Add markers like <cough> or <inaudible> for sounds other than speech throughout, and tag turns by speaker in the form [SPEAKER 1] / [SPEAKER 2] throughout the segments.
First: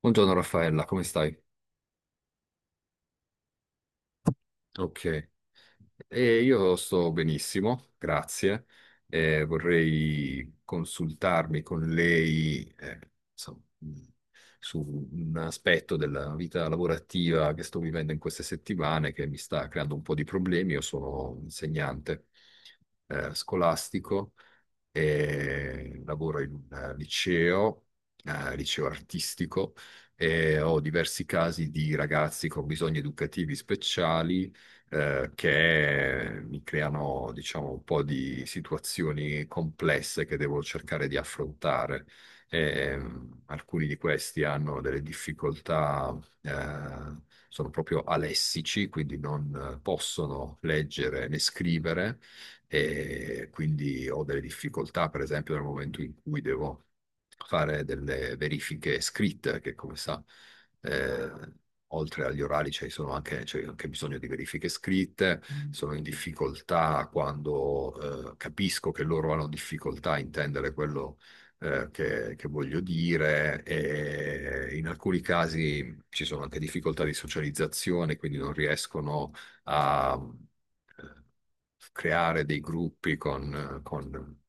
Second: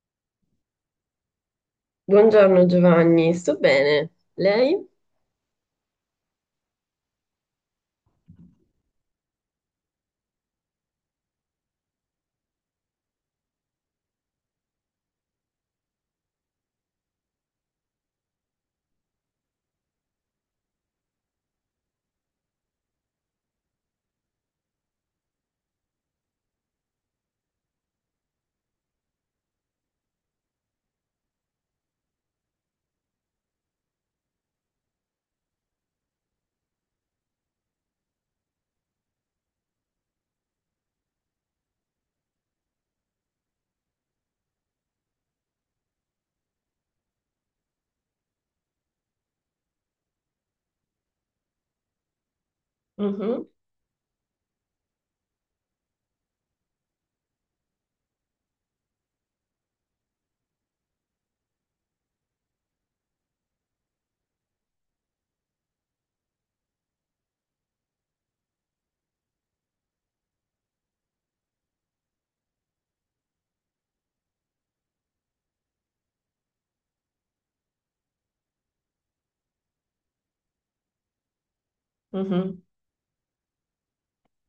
[SPEAKER 1] Buongiorno Raffaella, come stai?
[SPEAKER 2] Buongiorno Giovanni, sto bene. Lei?
[SPEAKER 1] Ok. Io sto benissimo, grazie. Vorrei consultarmi con lei, insomma, mh, su un aspetto della vita lavorativa che sto vivendo in queste settimane che mi sta creando un po' di problemi. Io sono un insegnante scolastico e lavoro in un liceo, liceo artistico, e ho diversi casi di ragazzi con bisogni educativi speciali che mi creano, diciamo, un po' di situazioni complesse che devo cercare di affrontare. Alcuni di questi hanno delle difficoltà, sono proprio alessici, quindi non possono leggere né scrivere
[SPEAKER 2] Mhm,
[SPEAKER 1] e quindi ho delle difficoltà, per esempio, nel momento in cui devo fare delle verifiche scritte, che come sa, eh, oltre agli orali c'è anche bisogno di verifiche scritte. Mm. Sono in difficoltà quando, capisco che loro hanno difficoltà a intendere quello che voglio dire, e in alcuni casi ci sono anche difficoltà di socializzazione, quindi non riescono a eh, creare dei
[SPEAKER 2] mhm.
[SPEAKER 1] gruppi con, con,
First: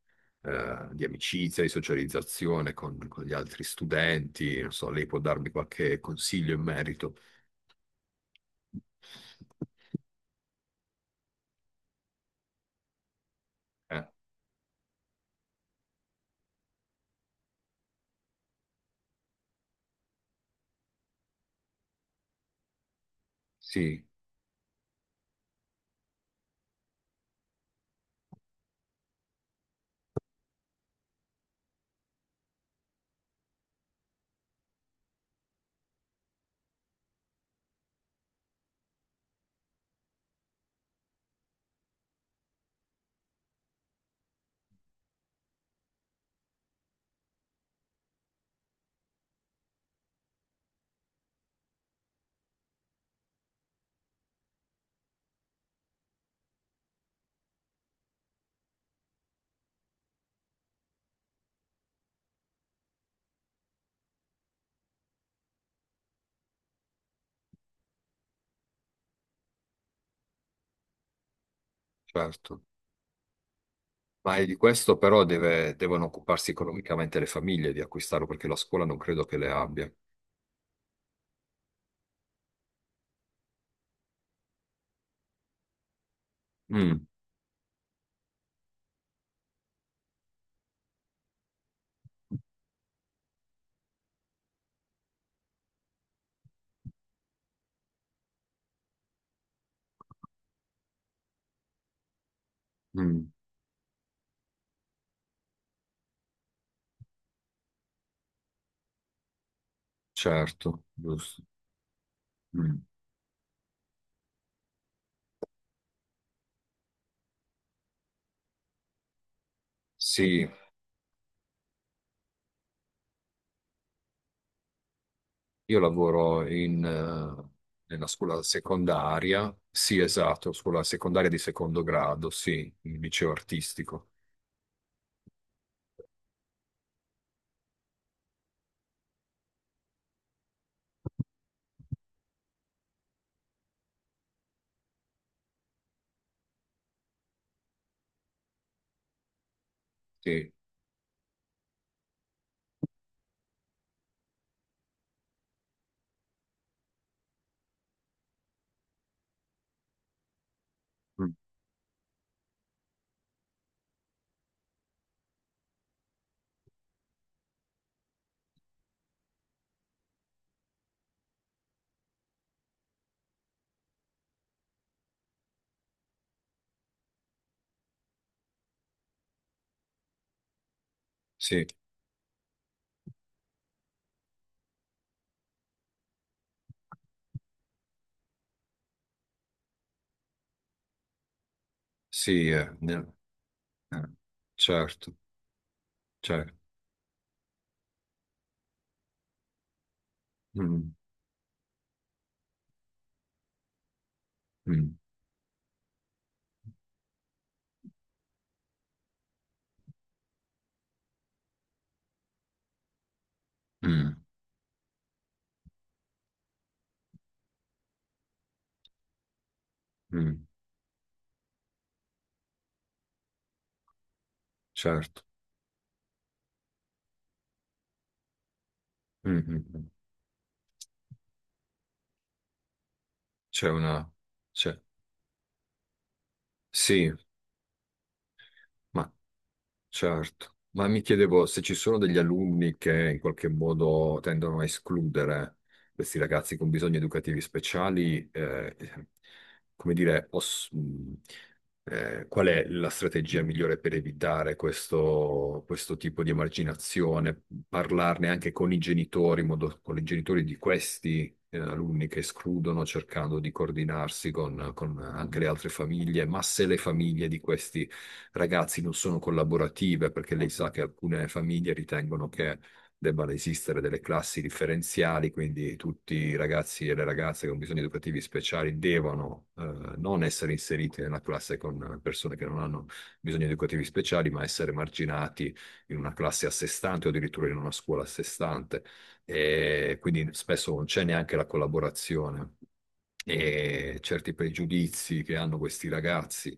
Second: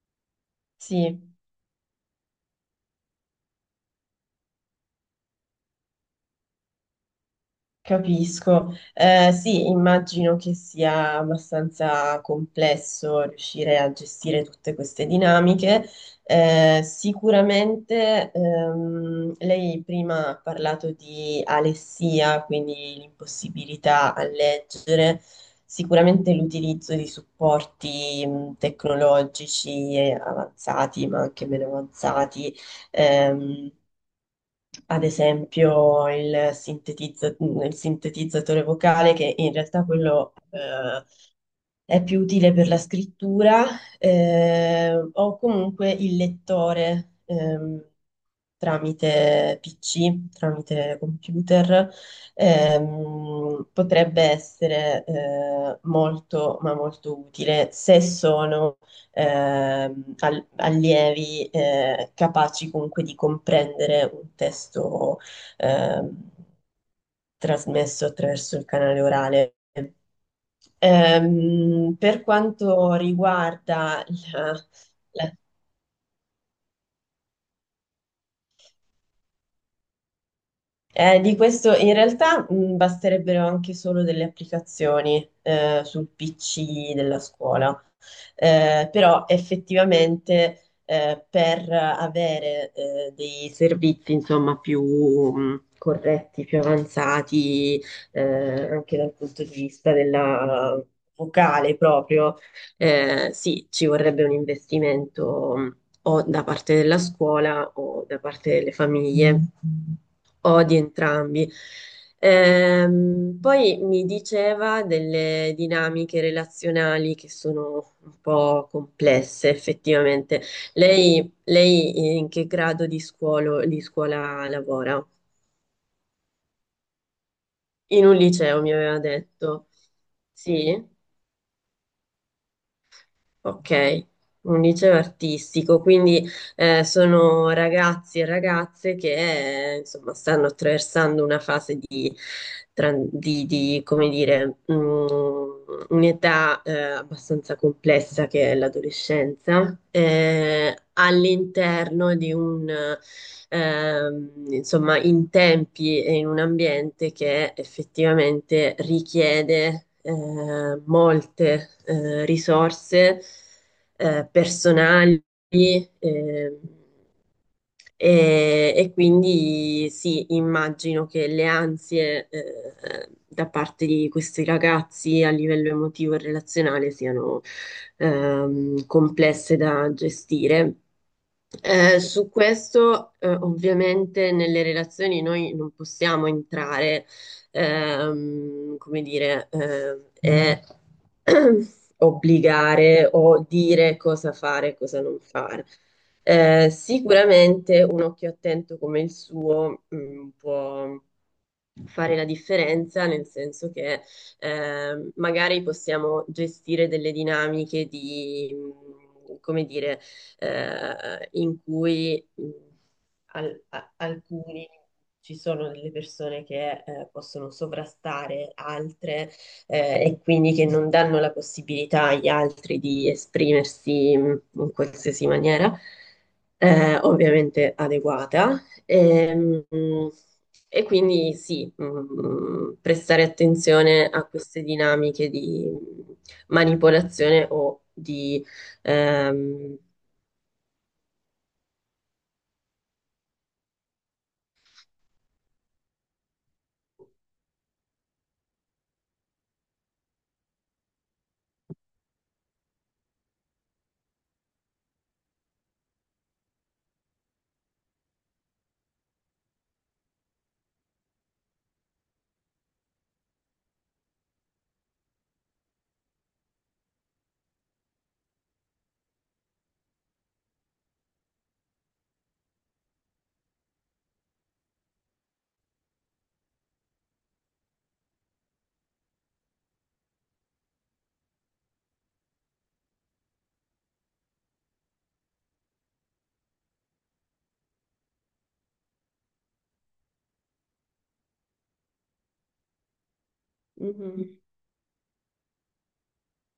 [SPEAKER 1] eh, di
[SPEAKER 2] Sì,
[SPEAKER 1] amicizia, di socializzazione con gli altri studenti. Non so, lei può darmi qualche consiglio in merito.
[SPEAKER 2] capisco. Sì, immagino che sia abbastanza complesso riuscire a
[SPEAKER 1] Eh,
[SPEAKER 2] gestire tutte queste dinamiche. Sicuramente lei prima ha parlato di alessia, quindi
[SPEAKER 1] sì,
[SPEAKER 2] l'impossibilità a leggere. Sicuramente l'utilizzo di supporti tecnologici avanzati, ma anche meno avanzati. ehm, Ad esempio il il sintetizzatore vocale, che in realtà quello è più utile per la scrittura, o comunque il lettore. Tramite PC, tramite computer, potrebbe essere molto, ma molto utile se sono allievi capaci comunque di comprendere un testo ehm, trasmesso attraverso il canale orale. Per
[SPEAKER 1] certo.
[SPEAKER 2] quanto riguarda
[SPEAKER 1] Ma di
[SPEAKER 2] la,
[SPEAKER 1] questo però
[SPEAKER 2] la-
[SPEAKER 1] devono occuparsi economicamente le famiglie di acquistarlo, perché la scuola non credo che le abbia.
[SPEAKER 2] eh, di questo in realtà basterebbero anche solo delle applicazioni sul PC
[SPEAKER 1] Mm,
[SPEAKER 2] della scuola. Però effettivamente per avere dei servizi insomma più corretti, più avanzati, eh, anche dal punto di vista della vocale proprio,
[SPEAKER 1] mm,
[SPEAKER 2] sì, ci vorrebbe un investimento o da parte della scuola o da parte delle famiglie o di
[SPEAKER 1] certo, giusto.
[SPEAKER 2] entrambi.
[SPEAKER 1] Mm.
[SPEAKER 2] Poi mi diceva delle dinamiche relazionali che sono un po' complesse, effettivamente.
[SPEAKER 1] Sì,
[SPEAKER 2] Lei in che grado di scuola lavora?
[SPEAKER 1] io lavoro in, nella
[SPEAKER 2] In un
[SPEAKER 1] scuola
[SPEAKER 2] liceo, mi aveva
[SPEAKER 1] secondaria,
[SPEAKER 2] detto.
[SPEAKER 1] sì, esatto, scuola
[SPEAKER 2] Sì?
[SPEAKER 1] secondaria di secondo grado, sì, il liceo
[SPEAKER 2] Ok,
[SPEAKER 1] artistico,
[SPEAKER 2] un liceo artistico, quindi sono ragazzi e ragazze che insomma stanno attraversando una fase di, come dire, un'età abbastanza complessa che è l'adolescenza,
[SPEAKER 1] sì.
[SPEAKER 2] all'interno di un insomma, in tempi e in un ambiente che effettivamente richiede
[SPEAKER 1] Mm.
[SPEAKER 2] molte risorse personali, ehm, e quindi sì, immagino che le ansie da parte di questi ragazzi a livello emotivo e relazionale siano complesse da gestire.
[SPEAKER 1] Sì,
[SPEAKER 2] Su questo, ovviamente, nelle relazioni noi non possiamo entrare, come dire, <clears throat>
[SPEAKER 1] sì,
[SPEAKER 2] obbligare o dire
[SPEAKER 1] eh,
[SPEAKER 2] cosa fare e cosa
[SPEAKER 1] certo,
[SPEAKER 2] non fare.
[SPEAKER 1] certo.
[SPEAKER 2] Sicuramente un occhio attento come il suo, mm,
[SPEAKER 1] Mm,
[SPEAKER 2] può fare la differenza, nel senso che
[SPEAKER 1] mm,
[SPEAKER 2] magari possiamo gestire delle dinamiche di, come dire, in cui
[SPEAKER 1] mm,
[SPEAKER 2] alcuni ci sono delle persone che possono sovrastare altre e
[SPEAKER 1] mm,
[SPEAKER 2] quindi che non danno la possibilità agli altri di esprimersi in
[SPEAKER 1] certo.
[SPEAKER 2] qualsiasi maniera, ovviamente adeguata.
[SPEAKER 1] Mm,
[SPEAKER 2] Ehm,
[SPEAKER 1] mm, mm.
[SPEAKER 2] Quindi sì, prestare
[SPEAKER 1] C'è
[SPEAKER 2] attenzione
[SPEAKER 1] una,
[SPEAKER 2] a queste
[SPEAKER 1] c'è,
[SPEAKER 2] dinamiche di
[SPEAKER 1] sì,
[SPEAKER 2] manipolazione o di
[SPEAKER 1] ma...
[SPEAKER 2] ehm,
[SPEAKER 1] Certo, ma mi chiedevo se ci sono degli alunni che in qualche modo tendono a escludere questi ragazzi con bisogni educativi speciali, come dire, qual è la strategia migliore per evitare questo, questo tipo di emarginazione? Parlarne anche con i genitori, in modo, con i genitori di questi, alunni che escludono, cercando di coordinarsi con anche le altre famiglie. Ma se le famiglie di questi ragazzi non sono collaborative, perché lei sa che alcune famiglie ritengono che debbano esistere delle classi differenziali, quindi tutti i ragazzi e le ragazze con bisogni educativi speciali devono non essere inseriti nella classe con persone che non hanno bisogni educativi speciali, ma essere marginati in una classe a sé stante o addirittura in una scuola a sé stante. E quindi spesso non c'è neanche la collaborazione, e certi
[SPEAKER 2] mhm,
[SPEAKER 1] pregiudizi che hanno questi ragazzi,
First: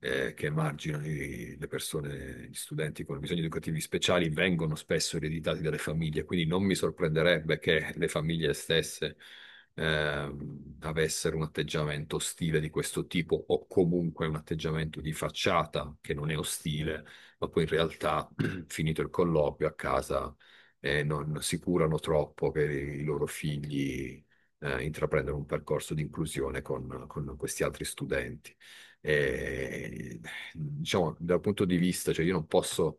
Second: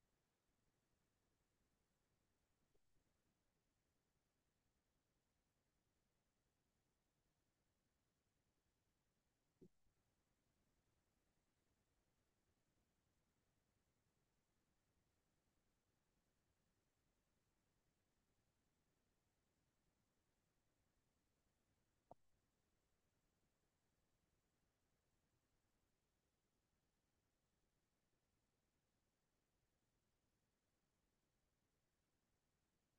[SPEAKER 1] che emarginano le persone, gli studenti con bisogni educativi speciali, vengono spesso ereditati dalle famiglie, quindi non mi sorprenderebbe che le famiglie stesse avessero un atteggiamento ostile di questo tipo, o comunque un atteggiamento di facciata che non è ostile, ma poi in realtà, <clears throat> finito il colloquio a casa, non si curano troppo che i loro figli intraprendere un percorso di inclusione con questi altri studenti. E, diciamo, dal punto di vista, cioè io non posso,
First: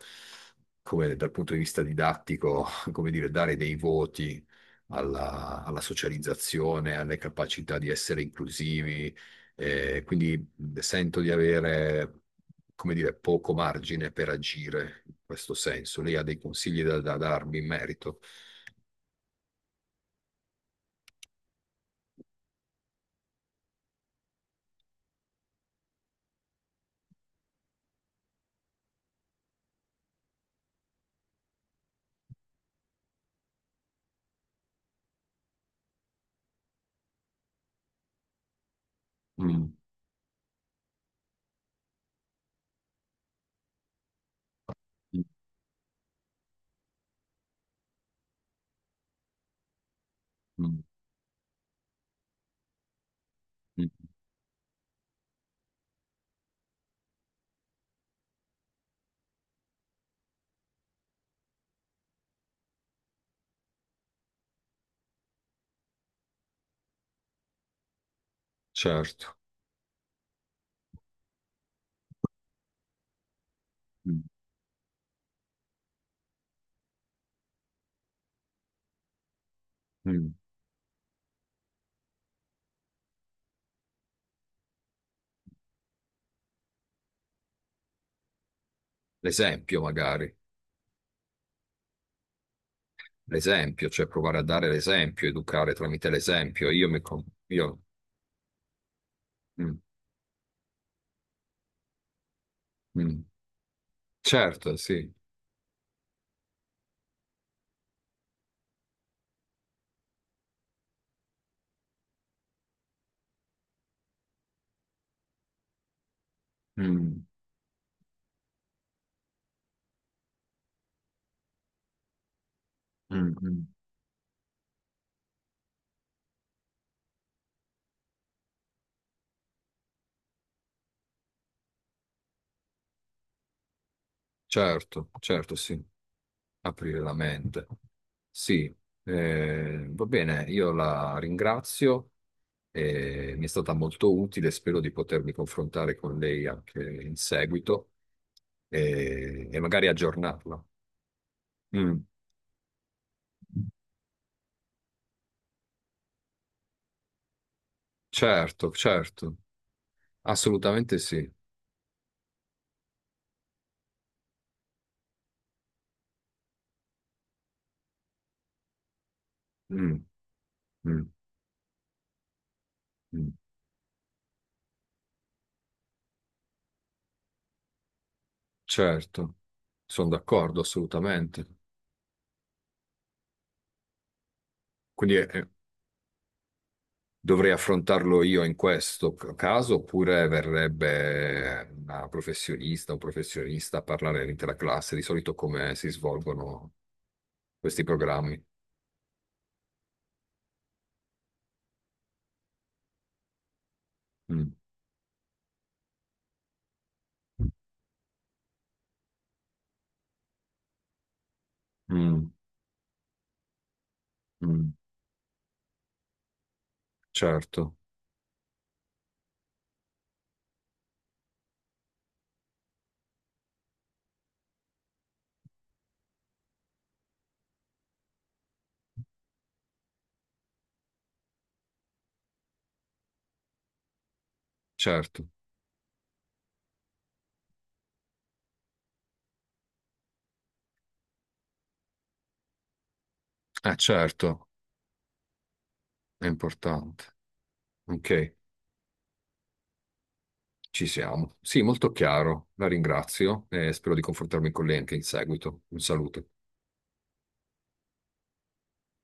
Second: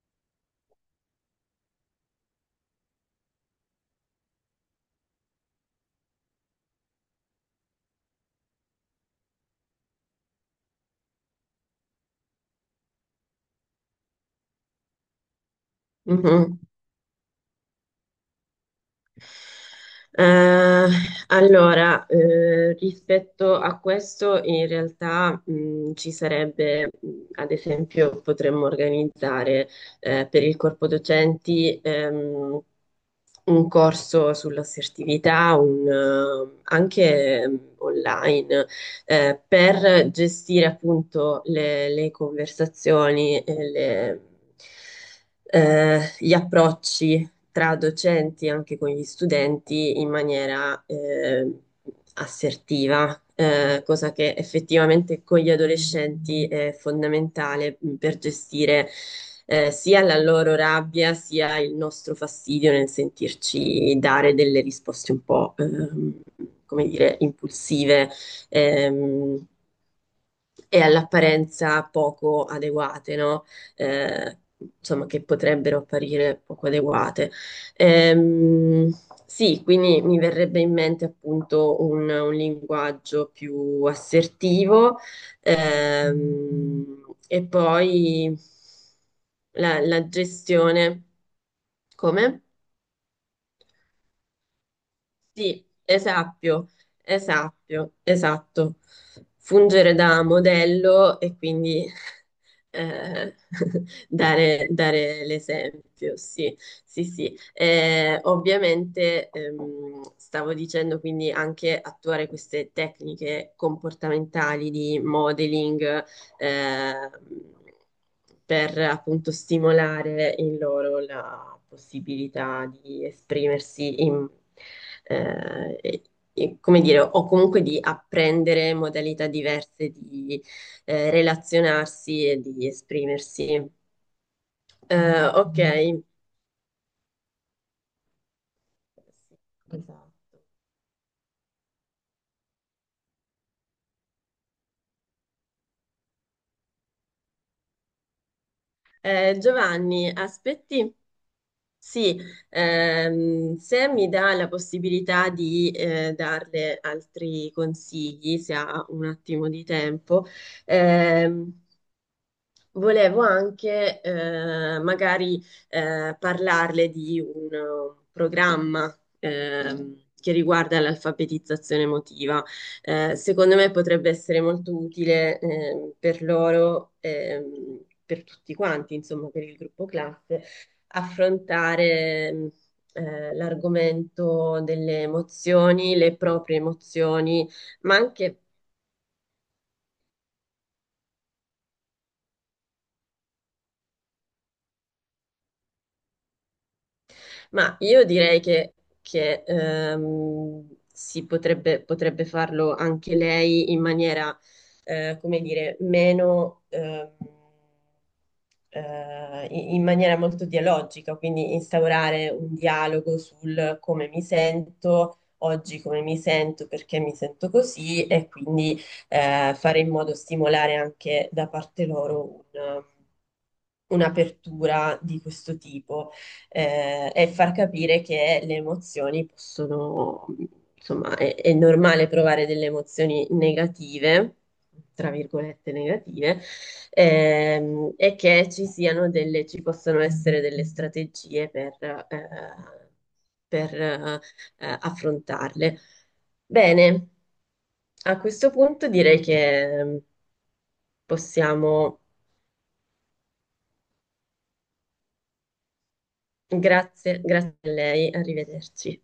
[SPEAKER 1] come dal punto di vista didattico, <laughs> come dire, dare dei voti alla, alla socializzazione, alle capacità di essere inclusivi, quindi sento di avere... come dire, poco margine per agire in questo senso. Lei ha dei
[SPEAKER 2] mhm.
[SPEAKER 1] consigli da, da darmi in merito?
[SPEAKER 2] Eh, allora, rispetto a questo, in realtà, ci sarebbe, ad esempio, potremmo organizzare, per il corpo docenti, un corso sull'assertività, un, anche online,
[SPEAKER 1] Mm,
[SPEAKER 2] per gestire appunto le conversazioni,
[SPEAKER 1] mm,
[SPEAKER 2] gli approcci tra docenti e anche con gli studenti in
[SPEAKER 1] mm,
[SPEAKER 2] maniera assertiva,
[SPEAKER 1] mm.
[SPEAKER 2] cosa che effettivamente con gli adolescenti è fondamentale per gestire sia la loro rabbia sia il nostro fastidio nel sentirci dare delle risposte un po', come dire, impulsive.
[SPEAKER 1] Certo.
[SPEAKER 2] ehm, e all'apparenza poco adeguate, no? Eh, insomma, che potrebbero apparire poco adeguate. Ehm, sì, quindi mi
[SPEAKER 1] Mm.
[SPEAKER 2] verrebbe in mente appunto un linguaggio più assertivo, e poi
[SPEAKER 1] L'esempio
[SPEAKER 2] la
[SPEAKER 1] magari,
[SPEAKER 2] gestione. Come?
[SPEAKER 1] l'esempio, cioè provare a dare l'esempio,
[SPEAKER 2] Sì,
[SPEAKER 1] educare tramite l'esempio.
[SPEAKER 2] esatto,
[SPEAKER 1] Io mi... Io...
[SPEAKER 2] esatto, esatto.
[SPEAKER 1] Mm,
[SPEAKER 2] Fungere da modello e quindi
[SPEAKER 1] mm.
[SPEAKER 2] eh, <laughs>
[SPEAKER 1] Certo, sì.
[SPEAKER 2] dare l'esempio, sì, sì, sì. Ovviamente stavo dicendo quindi anche attuare queste tecniche comportamentali di modeling, eh,
[SPEAKER 1] Mm,
[SPEAKER 2] per appunto stimolare in loro la possibilità di
[SPEAKER 1] mm, mm.
[SPEAKER 2] esprimersi in, eh, come dire, o comunque di apprendere modalità diverse di relazionarsi e di esprimersi.
[SPEAKER 1] Certo, certo,
[SPEAKER 2] Ok,
[SPEAKER 1] sì. Aprire la mente. Sì, va
[SPEAKER 2] esatto.
[SPEAKER 1] bene, io la ringrazio, mi è stata molto utile, spero di potermi confrontare con lei anche in seguito, e magari
[SPEAKER 2] Giovanni,
[SPEAKER 1] aggiornarla.
[SPEAKER 2] aspetti.
[SPEAKER 1] Mm.
[SPEAKER 2] Sì, se mi dà la possibilità di darle altri consigli, se
[SPEAKER 1] Certo,
[SPEAKER 2] ha un
[SPEAKER 1] certo,
[SPEAKER 2] attimo di tempo,
[SPEAKER 1] assolutamente sì.
[SPEAKER 2] ehm, volevo anche magari parlarle di un programma
[SPEAKER 1] Mm,
[SPEAKER 2] che riguarda
[SPEAKER 1] mm,
[SPEAKER 2] l'alfabetizzazione emotiva.
[SPEAKER 1] mm.
[SPEAKER 2] Secondo me potrebbe essere molto utile per loro, per tutti quanti, insomma,
[SPEAKER 1] Certo,
[SPEAKER 2] per il gruppo
[SPEAKER 1] sono
[SPEAKER 2] classe,
[SPEAKER 1] d'accordo assolutamente.
[SPEAKER 2] affrontare l'argomento delle
[SPEAKER 1] Quindi
[SPEAKER 2] emozioni, le proprie emozioni,
[SPEAKER 1] dovrei
[SPEAKER 2] ma
[SPEAKER 1] affrontarlo
[SPEAKER 2] anche
[SPEAKER 1] io in questo caso, oppure verrebbe una professionista o un professionista a parlare all'intera classe? Di solito come si svolgono
[SPEAKER 2] ma
[SPEAKER 1] questi
[SPEAKER 2] io direi
[SPEAKER 1] programmi?
[SPEAKER 2] che, potrebbe farlo anche lei in maniera,
[SPEAKER 1] Mm,
[SPEAKER 2] come dire, meno, in maniera molto dialogica, quindi
[SPEAKER 1] mm,
[SPEAKER 2] instaurare un dialogo sul come mi
[SPEAKER 1] mm.
[SPEAKER 2] sento. Oggi come mi sento, perché mi sento
[SPEAKER 1] Certo,
[SPEAKER 2] così, e quindi fare in modo stimolare anche da parte loro un'apertura di questo tipo e far capire che le emozioni possono, insomma, è normale provare delle emozioni negative, tra
[SPEAKER 1] certo.
[SPEAKER 2] virgolette negative, e che ci siano delle, ci possono essere delle strategie per,
[SPEAKER 1] Ah, certo,
[SPEAKER 2] affrontarle.
[SPEAKER 1] è importante.
[SPEAKER 2] Bene, a
[SPEAKER 1] Ok,
[SPEAKER 2] questo punto direi che
[SPEAKER 1] ci siamo. Sì, molto
[SPEAKER 2] possiamo,
[SPEAKER 1] chiaro, la ringrazio e spero di confrontarmi con lei anche in seguito. Un saluto.
[SPEAKER 2] grazie, grazie a lei, arrivederci.